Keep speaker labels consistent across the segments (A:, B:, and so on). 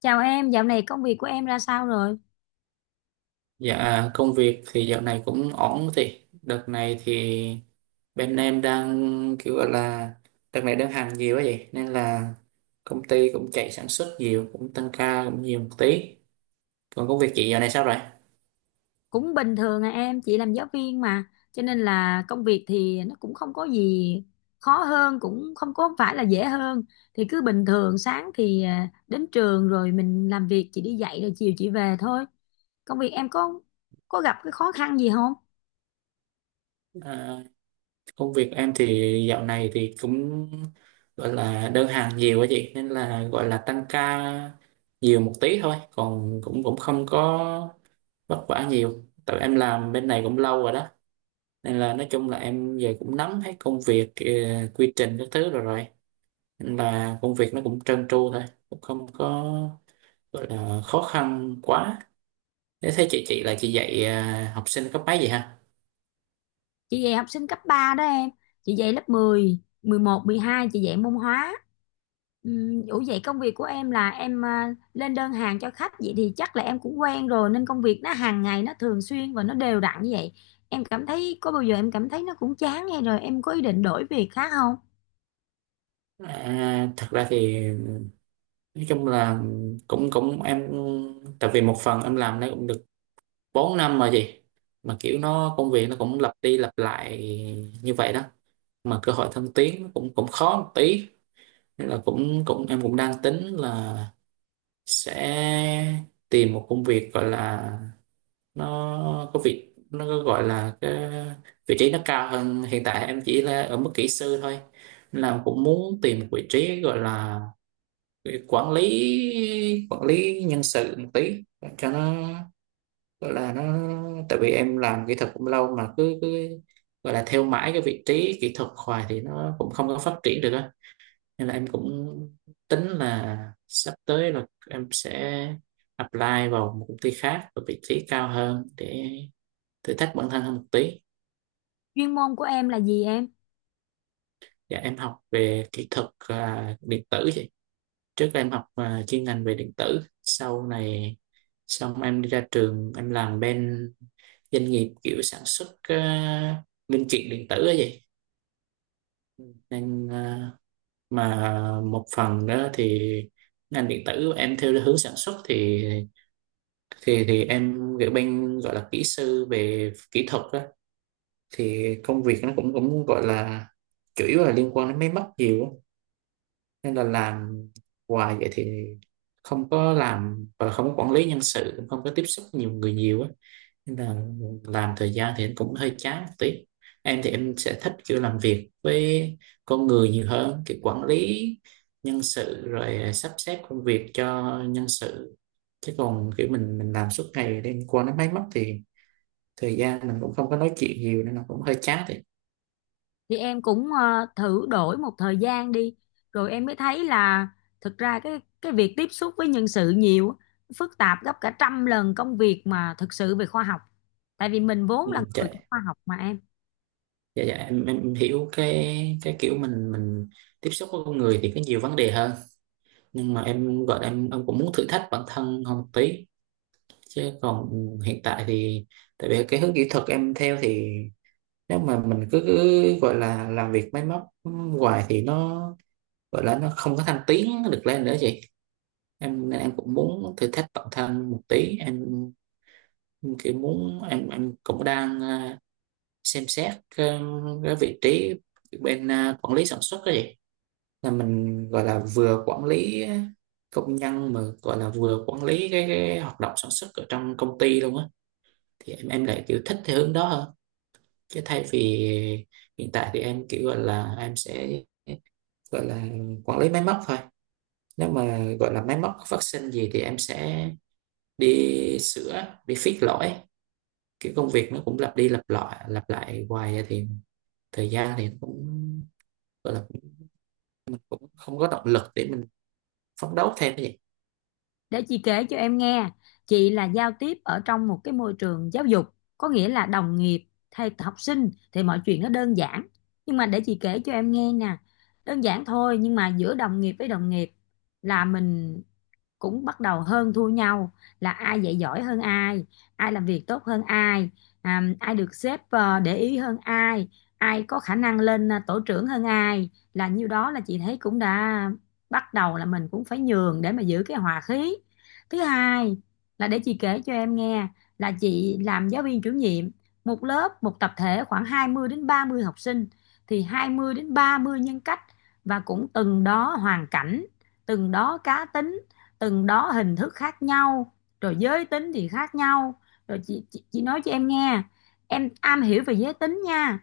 A: Chào em, dạo này công việc của em ra sao rồi?
B: Dạ, công việc thì dạo này cũng ổn. Thì đợt này thì bên em đang kiểu gọi là đợt này đơn hàng nhiều quá vậy, nên là công ty cũng chạy sản xuất nhiều, cũng tăng ca cũng nhiều một tí. Còn công việc chị dạo này sao rồi?
A: Cũng bình thường à em, chị làm giáo viên mà. Cho nên là công việc thì nó cũng không có gì khó hơn, cũng không có phải là dễ hơn. Thì cứ bình thường, sáng thì đến trường rồi mình làm việc, chị đi dạy rồi chiều chị về thôi. Công việc em có gặp cái khó khăn gì không?
B: à, Công việc em thì dạo này thì cũng gọi là đơn hàng nhiều quá chị, nên là gọi là tăng ca nhiều một tí thôi. Còn cũng cũng không có vất vả nhiều, tại em làm bên này cũng lâu rồi đó, nên là nói chung là em về cũng nắm hết công việc, quy trình các thứ rồi rồi, nên là công việc nó cũng trơn tru thôi, cũng không có gọi là khó khăn quá. Thế thấy chị là chị dạy học sinh cấp mấy vậy ha?
A: Chị dạy học sinh cấp 3 đó em, chị dạy lớp 10 11 12, chị dạy môn hóa. Ủa vậy công việc của em là em lên đơn hàng cho khách, vậy thì chắc là em cũng quen rồi nên công việc nó hàng ngày nó thường xuyên và nó đều đặn như vậy. Em cảm thấy có bao giờ em cảm thấy nó cũng chán hay rồi em có ý định đổi việc khác không?
B: Thật ra thì nói chung là cũng cũng em, tại vì một phần em làm nó cũng được 4 năm rồi chị. Mà kiểu nó công việc nó cũng lặp đi lặp lại như vậy đó, mà cơ hội thăng tiến nó cũng cũng khó một tí, nên là cũng cũng em cũng đang tính là sẽ tìm một công việc gọi là nó có việc nó có gọi là cái vị trí nó cao hơn. Hiện tại em chỉ là ở mức kỹ sư thôi. Nên là cũng muốn tìm một vị trí gọi là quản lý nhân sự một tí cho nó gọi là nó, tại vì em làm kỹ thuật cũng lâu mà cứ cứ gọi là theo mãi cái vị trí kỹ thuật hoài thì nó cũng không có phát triển được á. Nên là em cũng tính là sắp tới là em sẽ apply vào một công ty khác ở vị trí cao hơn để thử thách bản thân hơn một tí.
A: Chuyên môn của em là gì em?
B: Dạ em học về kỹ thuật điện tử vậy. Trước em học chuyên ngành về điện tử. Sau này xong em đi ra trường em làm bên doanh nghiệp kiểu sản xuất linh kiện điện tử ấy vậy nên mà một phần đó thì ngành điện tử em theo hướng sản xuất thì em kiểu bên gọi là kỹ sư về kỹ thuật á. Thì công việc nó cũng cũng gọi là chủ yếu là liên quan đến máy móc nhiều á, nên là làm hoài vậy thì không có làm và không có quản lý nhân sự, không có tiếp xúc nhiều người nhiều á. Nên là làm thời gian thì em cũng hơi chán một tí. Em thì em sẽ thích kiểu làm việc với con người nhiều hơn, kiểu quản lý nhân sự rồi sắp xếp công việc cho nhân sự. Chứ còn kiểu mình làm suốt ngày đêm qua nó máy móc thì thời gian mình cũng không có nói chuyện nhiều nên nó cũng hơi chán thì.
A: Thì em cũng thử đổi một thời gian đi rồi em mới thấy là thực ra cái việc tiếp xúc với nhân sự nhiều á, phức tạp gấp cả trăm lần công việc mà thực sự về khoa học, tại vì mình vốn
B: Ừ,
A: là
B: dạ,
A: người của khoa học mà em.
B: dạ, dạ. Em hiểu cái kiểu mình tiếp xúc với con người thì có nhiều vấn đề hơn. Nhưng mà em gọi là em cũng muốn thử thách bản thân hơn một tí. Chứ còn hiện tại thì, tại vì cái hướng kỹ thuật em theo thì nếu mà mình cứ gọi là làm việc máy móc hoài thì nó gọi là nó không có thăng tiến được lên nữa chị. Em nên em cũng muốn thử thách bản thân một tí. Em kiểu muốn, em cũng đang xem xét cái vị trí bên quản lý sản xuất đó chị. Là mình gọi là vừa quản lý công nhân mà gọi là vừa quản lý cái hoạt động sản xuất ở trong công ty luôn á. Thì em lại kiểu thích theo hướng đó hơn chứ thay vì hiện tại thì em kiểu gọi là em sẽ gọi là quản lý máy móc thôi. Nếu mà gọi là máy móc phát sinh gì thì em sẽ đi sửa, đi fix lỗi. Kiểu công việc nó cũng lặp đi lặp lại hoài thì thời gian thì nó cũng gọi là cũng cũng không có động lực để mình phấn đấu thêm cái gì.
A: Để chị kể cho em nghe, chị là giao tiếp ở trong một cái môi trường giáo dục, có nghĩa là đồng nghiệp hay học sinh thì mọi chuyện nó đơn giản. Nhưng mà để chị kể cho em nghe nè, đơn giản thôi nhưng mà giữa đồng nghiệp với đồng nghiệp là mình cũng bắt đầu hơn thua nhau, là ai dạy giỏi hơn ai, ai làm việc tốt hơn ai, ai được sếp để ý hơn ai, ai có khả năng lên tổ trưởng hơn ai, là nhiêu đó là chị thấy cũng đã bắt đầu là mình cũng phải nhường để mà giữ cái hòa khí. Thứ hai là để chị kể cho em nghe, là chị làm giáo viên chủ nhiệm một lớp một tập thể khoảng 20 đến 30 học sinh, thì 20 đến 30 nhân cách, và cũng từng đó hoàn cảnh, từng đó cá tính, từng đó hình thức khác nhau, rồi giới tính thì khác nhau. Rồi chị nói cho em nghe, em am hiểu về giới tính nha,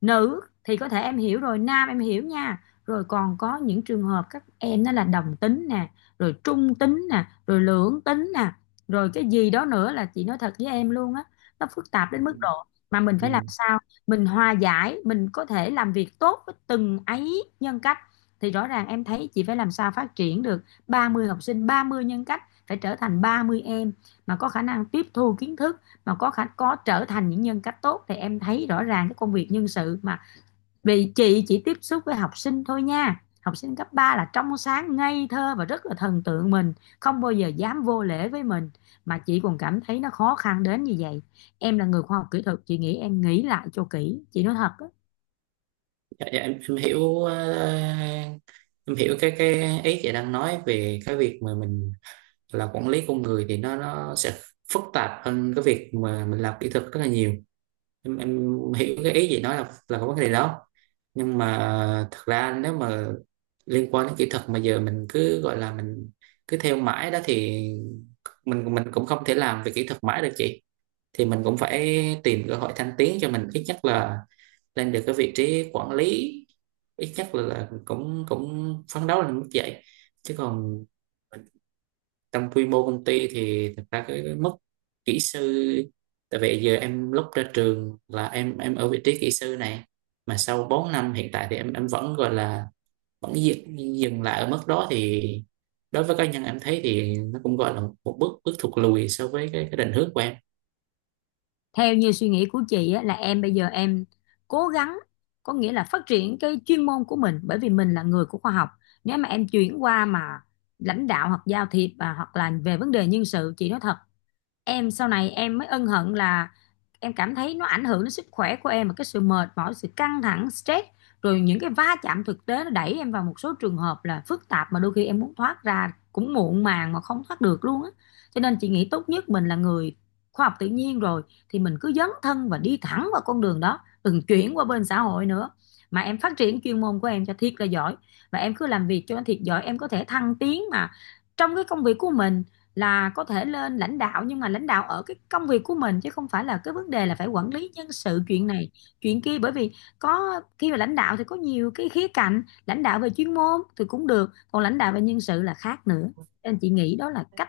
A: nữ thì có thể em hiểu rồi, nam em hiểu nha, rồi còn có những trường hợp các em đó là đồng tính nè, rồi trung tính nè, rồi lưỡng tính nè, rồi cái gì đó nữa, là chị nói thật với em luôn á, nó phức tạp
B: Ừ.
A: đến mức độ mà mình
B: Ừ.
A: phải làm sao mình hòa giải mình có thể làm việc tốt với từng ấy nhân cách. Thì rõ ràng em thấy chị phải làm sao phát triển được 30 học sinh 30 nhân cách phải trở thành 30 em mà có khả năng tiếp thu kiến thức, mà có trở thành những nhân cách tốt, thì em thấy rõ ràng cái công việc nhân sự mà. Vì chị chỉ tiếp xúc với học sinh thôi nha, học sinh cấp 3 là trong sáng ngây thơ và rất là thần tượng mình, không bao giờ dám vô lễ với mình, mà chị còn cảm thấy nó khó khăn đến như vậy. Em là người khoa học kỹ thuật chị nghĩ em nghĩ lại cho kỹ, chị nói thật.
B: Dạ, dạ. Em hiểu cái ý chị đang nói về cái việc mà mình là quản lý con người thì nó sẽ phức tạp hơn cái việc mà mình làm kỹ thuật rất là nhiều. Em hiểu cái ý gì nói là có vấn đề đó. Nhưng mà thật ra nếu mà liên quan đến kỹ thuật mà giờ mình cứ gọi là mình cứ theo mãi đó thì mình cũng không thể làm về kỹ thuật mãi được chị. Thì mình cũng phải tìm cơ hội thăng tiến cho mình, ít nhất là lên được cái vị trí quản lý, ít nhất là cũng cũng phấn đấu lên mức vậy, chứ còn trong quy mô công ty thì thật ra cái, mức kỹ sư, tại vì giờ em lúc ra trường là em ở vị trí kỹ sư này. Mà sau 4 năm hiện tại thì em vẫn gọi là vẫn dừng lại ở mức đó thì đối với cá nhân em thấy thì nó cũng gọi là một bước bước thụt lùi so với cái định hướng của em.
A: Theo như suy nghĩ của chị á, là em bây giờ em cố gắng, có nghĩa là phát triển cái chuyên môn của mình, bởi vì mình là người của khoa học. Nếu mà em chuyển qua mà lãnh đạo hoặc giao thiệp và hoặc là về vấn đề nhân sự, chị nói thật, em sau này em mới ân hận là em cảm thấy nó ảnh hưởng đến sức khỏe của em, và cái sự mệt mỏi sự căng thẳng stress, rồi những cái va chạm thực tế nó đẩy em vào một số trường hợp là phức tạp mà đôi khi em muốn thoát ra cũng muộn màng mà không thoát được luôn á. Cho nên chị nghĩ tốt nhất mình là người khoa học tự nhiên rồi, thì mình cứ dấn thân và đi thẳng vào con đường đó, đừng chuyển qua bên xã hội nữa, mà em phát triển chuyên môn của em cho thiệt là giỏi, và em cứ làm việc cho nó thiệt giỏi, em có thể thăng tiến mà trong cái công việc của mình, là có thể lên lãnh đạo, nhưng mà lãnh đạo ở cái công việc của mình chứ không phải là cái vấn đề là phải quản lý nhân sự chuyện này chuyện kia. Bởi vì có khi mà lãnh đạo thì có nhiều cái khía cạnh, lãnh đạo về chuyên môn thì cũng được, còn lãnh đạo về nhân sự là khác nữa. Nên chị nghĩ đó là cách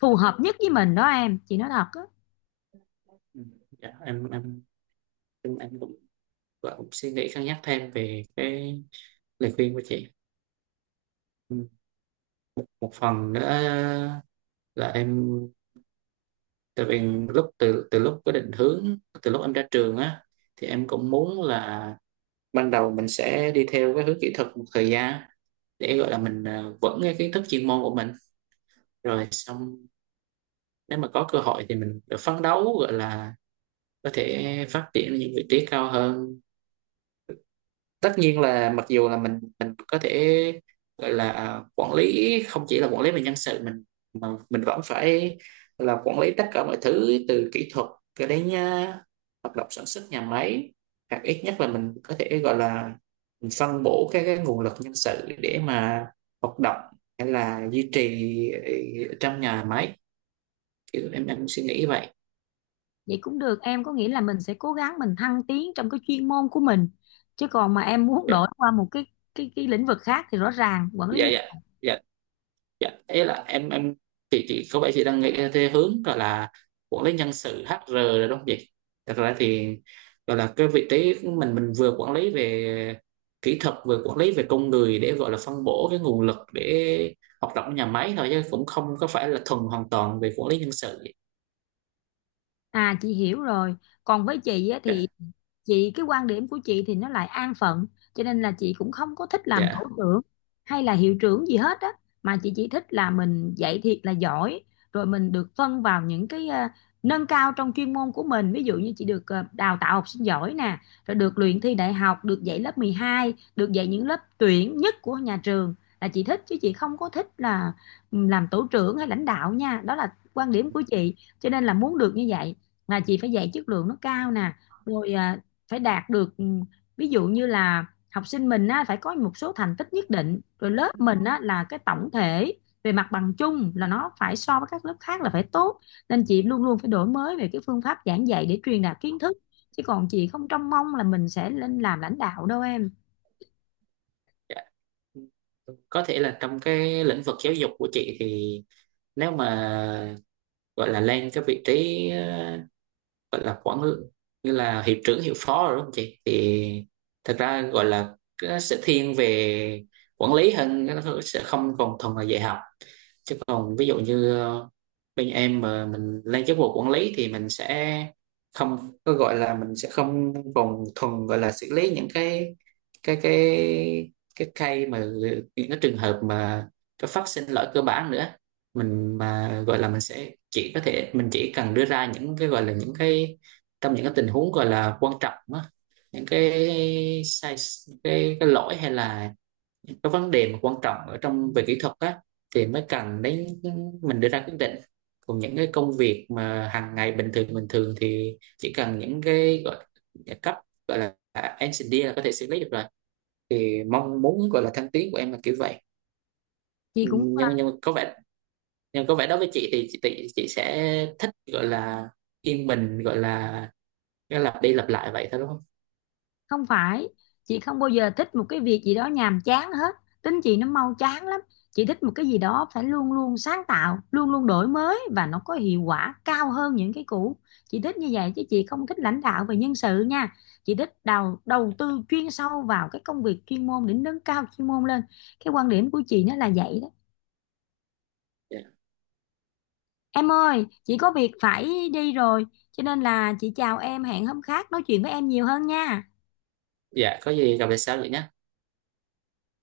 A: phù hợp nhất với mình đó em, chị nói thật á.
B: Ừ. Dạ, em cũng, cũng suy nghĩ cân nhắc thêm về cái lời khuyên của chị. Ừ. Một phần nữa là em, tại vì lúc từ từ lúc có định hướng từ lúc em ra trường á, thì em cũng muốn là ban đầu mình sẽ đi theo cái hướng kỹ thuật một thời gian để gọi là mình vững cái kiến thức chuyên môn của mình. Rồi xong nếu mà có cơ hội thì mình phấn đấu gọi là có thể phát triển ở những vị trí cao hơn. Tất nhiên là mặc dù là mình có thể gọi là quản lý không chỉ là quản lý về nhân sự mình, mà mình vẫn phải là quản lý tất cả mọi thứ từ kỹ thuật cho đến hoạt động sản xuất nhà máy, hoặc ít nhất là mình có thể gọi là mình phân bổ cái nguồn lực nhân sự để mà hoạt động hay là duy trì trong nhà máy. Kiểu em suy nghĩ vậy.
A: Vậy cũng được em, có nghĩa là mình sẽ cố gắng mình thăng tiến trong cái chuyên môn của mình, chứ còn mà em muốn
B: Dạ,
A: đổi qua một cái lĩnh vực khác thì rõ ràng quản lý
B: dạ,
A: nhân...
B: dạ. Dạ. Dạ, ý là em chị có vẻ chị đang nghĩ theo hướng gọi là quản lý nhân sự HR rồi đúng không chị? Thật ra thì gọi là cái vị trí của mình vừa quản lý về kỹ thuật, vừa quản lý về con người để gọi là phân bổ cái nguồn lực để hoạt động nhà máy thôi chứ cũng không có phải là thuần hoàn toàn về quản lý nhân sự.
A: À chị hiểu rồi. Còn với chị á,
B: Dạ,
A: thì cái quan điểm của chị thì nó lại an phận, cho nên là chị cũng không có thích làm tổ
B: dạ.
A: trưởng hay là hiệu trưởng gì hết á, mà chị chỉ thích là mình dạy thiệt là giỏi, rồi mình được phân vào những cái nâng cao trong chuyên môn của mình, ví dụ như chị được đào tạo học sinh giỏi nè, rồi được luyện thi đại học, được dạy lớp 12, được dạy những lớp tuyển nhất của nhà trường là chị thích, chứ chị không có thích là làm tổ trưởng hay lãnh đạo nha. Đó là quan điểm của chị. Cho nên là muốn được như vậy là chị phải dạy chất lượng nó cao nè, rồi phải đạt được ví dụ như là học sinh mình á, phải có một số thành tích nhất định, rồi lớp mình á, là cái tổng thể về mặt bằng chung là nó phải so với các lớp khác là phải tốt. Nên chị luôn luôn phải đổi mới về cái phương pháp giảng dạy để truyền đạt kiến thức, chứ còn chị không trông mong là mình sẽ lên làm lãnh đạo đâu em.
B: Dạ. Có thể là trong cái lĩnh vực giáo dục của chị thì nếu mà gọi là lên cái vị trí gọi là như là hiệu trưởng hiệu phó rồi đúng không chị thì thật ra gọi là cái sẽ thiên về quản lý hơn, cái nó sẽ không còn thuần là dạy học. Chứ còn ví dụ như bên em mà mình lên chức vụ quản lý thì mình sẽ không có gọi là mình sẽ không còn thuần gọi là xử lý những cái cái cái cây mà những cái trường hợp mà có phát sinh lỗi cơ bản nữa. Mình mà gọi là mình sẽ chỉ có thể mình chỉ cần đưa ra những cái gọi là những cái trong những cái tình huống gọi là quan trọng á, những cái sai, cái lỗi hay là những cái vấn đề mà quan trọng ở trong về kỹ thuật á thì mới cần đến mình đưa ra quyết định. Còn những cái công việc mà hàng ngày bình thường thì chỉ cần những cái gọi là cấp gọi là engineer là có thể xử lý được rồi. Thì mong muốn gọi là thăng tiến của em là kiểu vậy.
A: Chị cũng
B: Nhưng nhưng mà có vẻ nhưng có vẻ đối với chị thì chị sẽ thích gọi là yên bình, gọi là nó lặp đi lặp lại vậy thôi đúng không?
A: không phải, chị không bao giờ thích một cái việc gì đó nhàm chán hết, tính chị nó mau chán lắm. Chị thích một cái gì đó phải luôn luôn sáng tạo luôn luôn đổi mới và nó có hiệu quả cao hơn những cái cũ, chị thích như vậy chứ chị không thích lãnh đạo về nhân sự nha. Chị thích đầu đầu tư chuyên sâu vào cái công việc chuyên môn để nâng cao chuyên môn lên, cái quan điểm của chị nó là vậy đó.
B: Dạ.
A: Em ơi chị có việc phải đi rồi, cho nên là chị chào em, hẹn hôm khác nói chuyện với em nhiều hơn nha.
B: Dạ, có gì gặp lại sau vậy nhé.